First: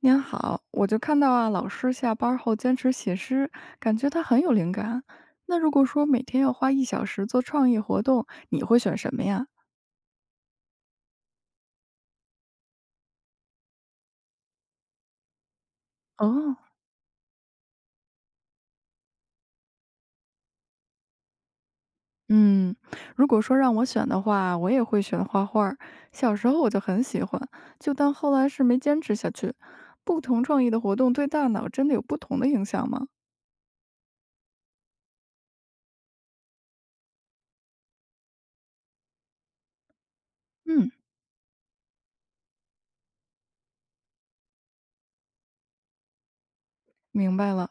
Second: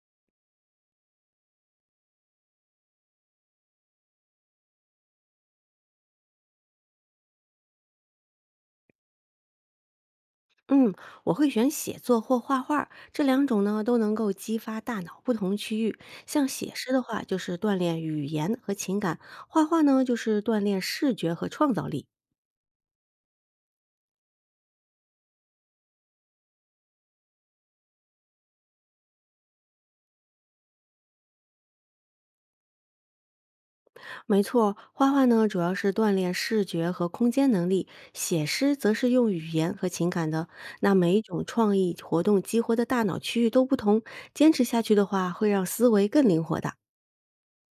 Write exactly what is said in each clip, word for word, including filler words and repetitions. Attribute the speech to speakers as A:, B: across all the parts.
A: 您好，我就看到啊，老师下班后坚持写诗，感觉他很有灵感。那如果说每天要花一小时做创意活动，你会选什么呀？
B: 嗯，我会选写作或画画，这两种呢都能够激发大脑不同区域。像
A: 哦。
B: 写诗的话，就是锻炼语言和情感；画画呢，就是锻炼视觉和创造力。
A: 嗯，如果说让我选的话，我也会选画画儿。小时候我就很喜欢，就当后来是没坚持下去。不同创意的活动对大脑真的有不同的影响吗？
B: 没错，画画呢主要是锻炼视觉和空间能力，写诗则是用语言和情感的。
A: 嗯，
B: 那每一种创意活动激活的大脑区域都不同，坚持下去的话，会让思维更灵活的。
A: 明白了。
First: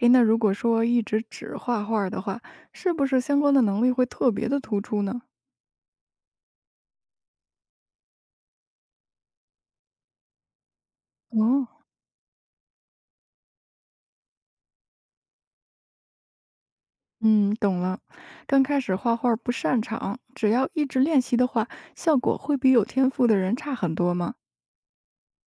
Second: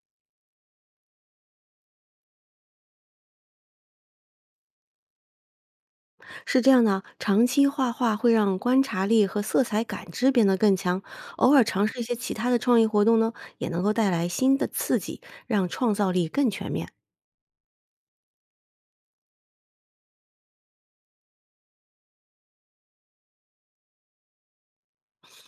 A: 诶，那如果说一直只画画儿的话，是不是相关的能力会特别的突出呢？
B: 是这样的，长期画画会让观察力和色彩感知变得更强，偶尔
A: 哦。
B: 尝试一些其他的创意活动呢，也能够带来新的刺激，让创造力更全面。
A: 嗯，懂了。刚开始画画不擅长，只要一直练习的话，效果会比有天赋的人差很多吗？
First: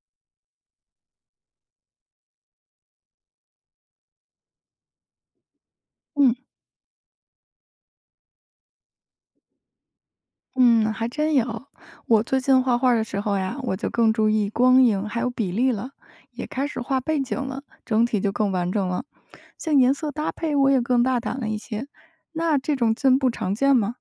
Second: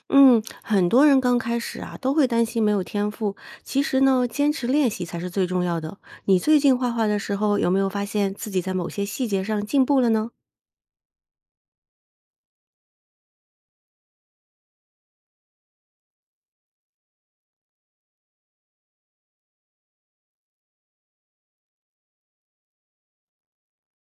B: 嗯，很多人刚开始啊都会担心没有天赋，其实呢，坚持练习才是最重要的。
A: 嗯，
B: 你最近画画的时候，有没有发现自己在某些细节上进步了呢？
A: 嗯，还真有。我最近画画的时候呀，我就更注意光影还有比例了，也开始画背景了，整体就更完整了。像颜色搭配，我也更大胆了一些。那这种进步常见吗？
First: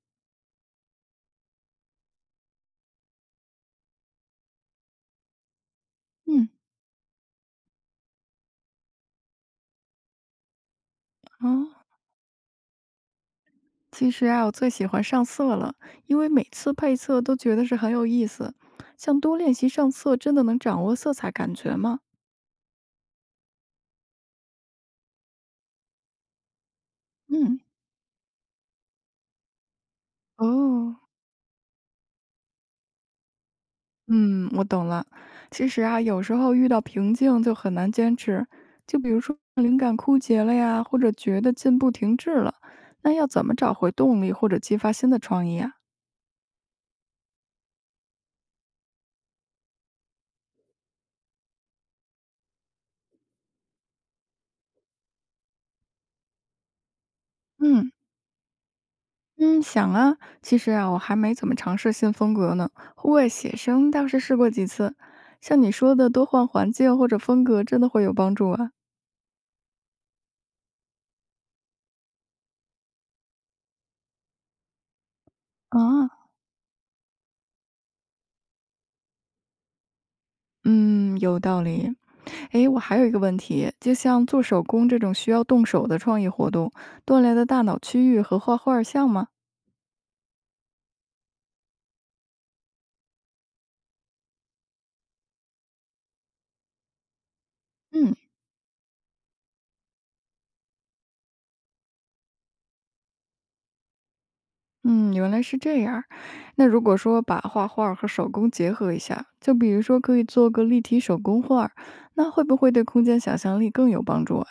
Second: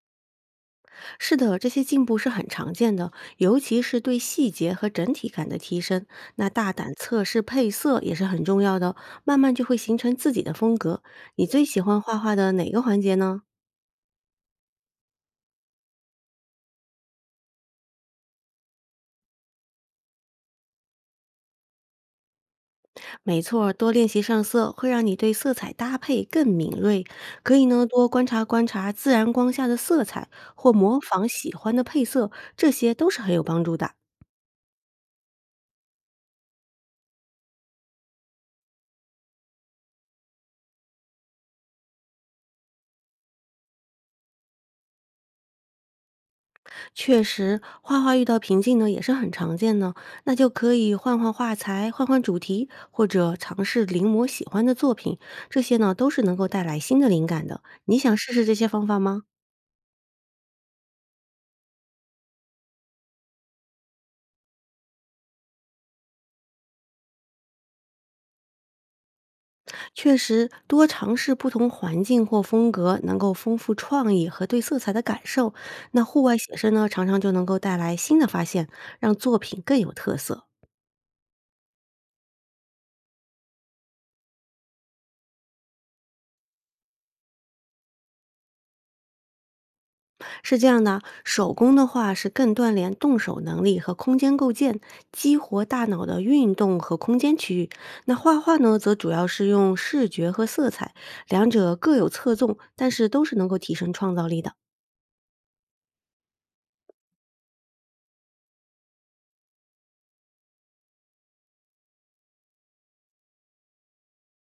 B: 是的，这些进步是很常见的，尤其是对细节和整体感的提升。那
A: 嗯。
B: 大胆测试配色也是很重要的，慢慢就会形成自己的风格。你最喜
A: 啊，
B: 欢画画的哪个环节呢？
A: 其实啊，我最喜欢上色了，因为每次配色都觉得是很有意思。像多练习上色，真的能掌握色彩感觉吗？
B: 没错，多练习上色会让你对色彩搭配更敏锐。可
A: 嗯。
B: 以呢，多观察观察自然光下的色彩，或
A: 哦。
B: 模仿喜欢的配色，这些都是很有帮助的。
A: 嗯，我懂了。其实啊，有时候遇到瓶颈就很难坚持，就比如说灵感枯竭了呀，或者觉得进步停滞了，那要怎么找回动力或者激发新的创意啊？
B: 确实，画画遇到瓶颈呢也是很常见的，那就可以换换画材、换换主题，或者尝试临摹喜欢的作品，这些呢都是能够带来新的灵感的。
A: 嗯，
B: 你想试试这些方法吗？
A: 嗯，想啊，其实啊，我还没怎么尝试新风格呢。户外写生倒是试过几次，像你说的，多换环境或者风格，真的会有帮助啊。
B: 确实，多尝试不同环境或风格，能够丰富创意和对色彩的感受。那
A: 啊，
B: 户外写生呢，常常就能够带来新的发现，让作品更有特色。
A: 嗯，有道理。诶，我还有一个问题，就像做手工这种需要动手的创意活动，锻炼的大脑区域和画画像吗？
B: 是这样的，手工的话是更锻炼动手能力和空间构建，激活大脑的运动和空间区域。那
A: 嗯，
B: 画画呢，则主要是用视觉和色彩，两者各有侧重，但是都是能够提升创造力的。
A: 嗯，原来是这样儿。那如果说把画画和手工结合一下，就比如说可以做个立体手工画儿，那会不会对空间想象力更有帮助啊？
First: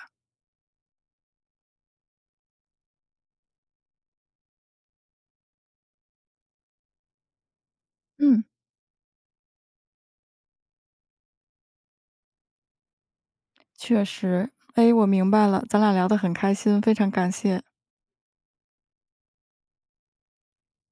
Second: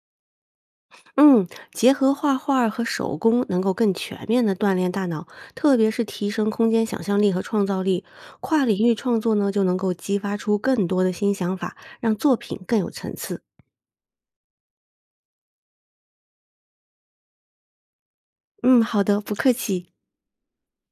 B: 嗯，结合画画和手工，能够更全面的锻炼大脑，特别是提升空间想象力和创造力。
A: 嗯。
B: 跨领域创作呢，就能够激发出更多的新想法，让作品更有层次。
A: 确实，哎，我明白了，咱俩聊得很开心，非常感谢。
B: 嗯，好的，不客气。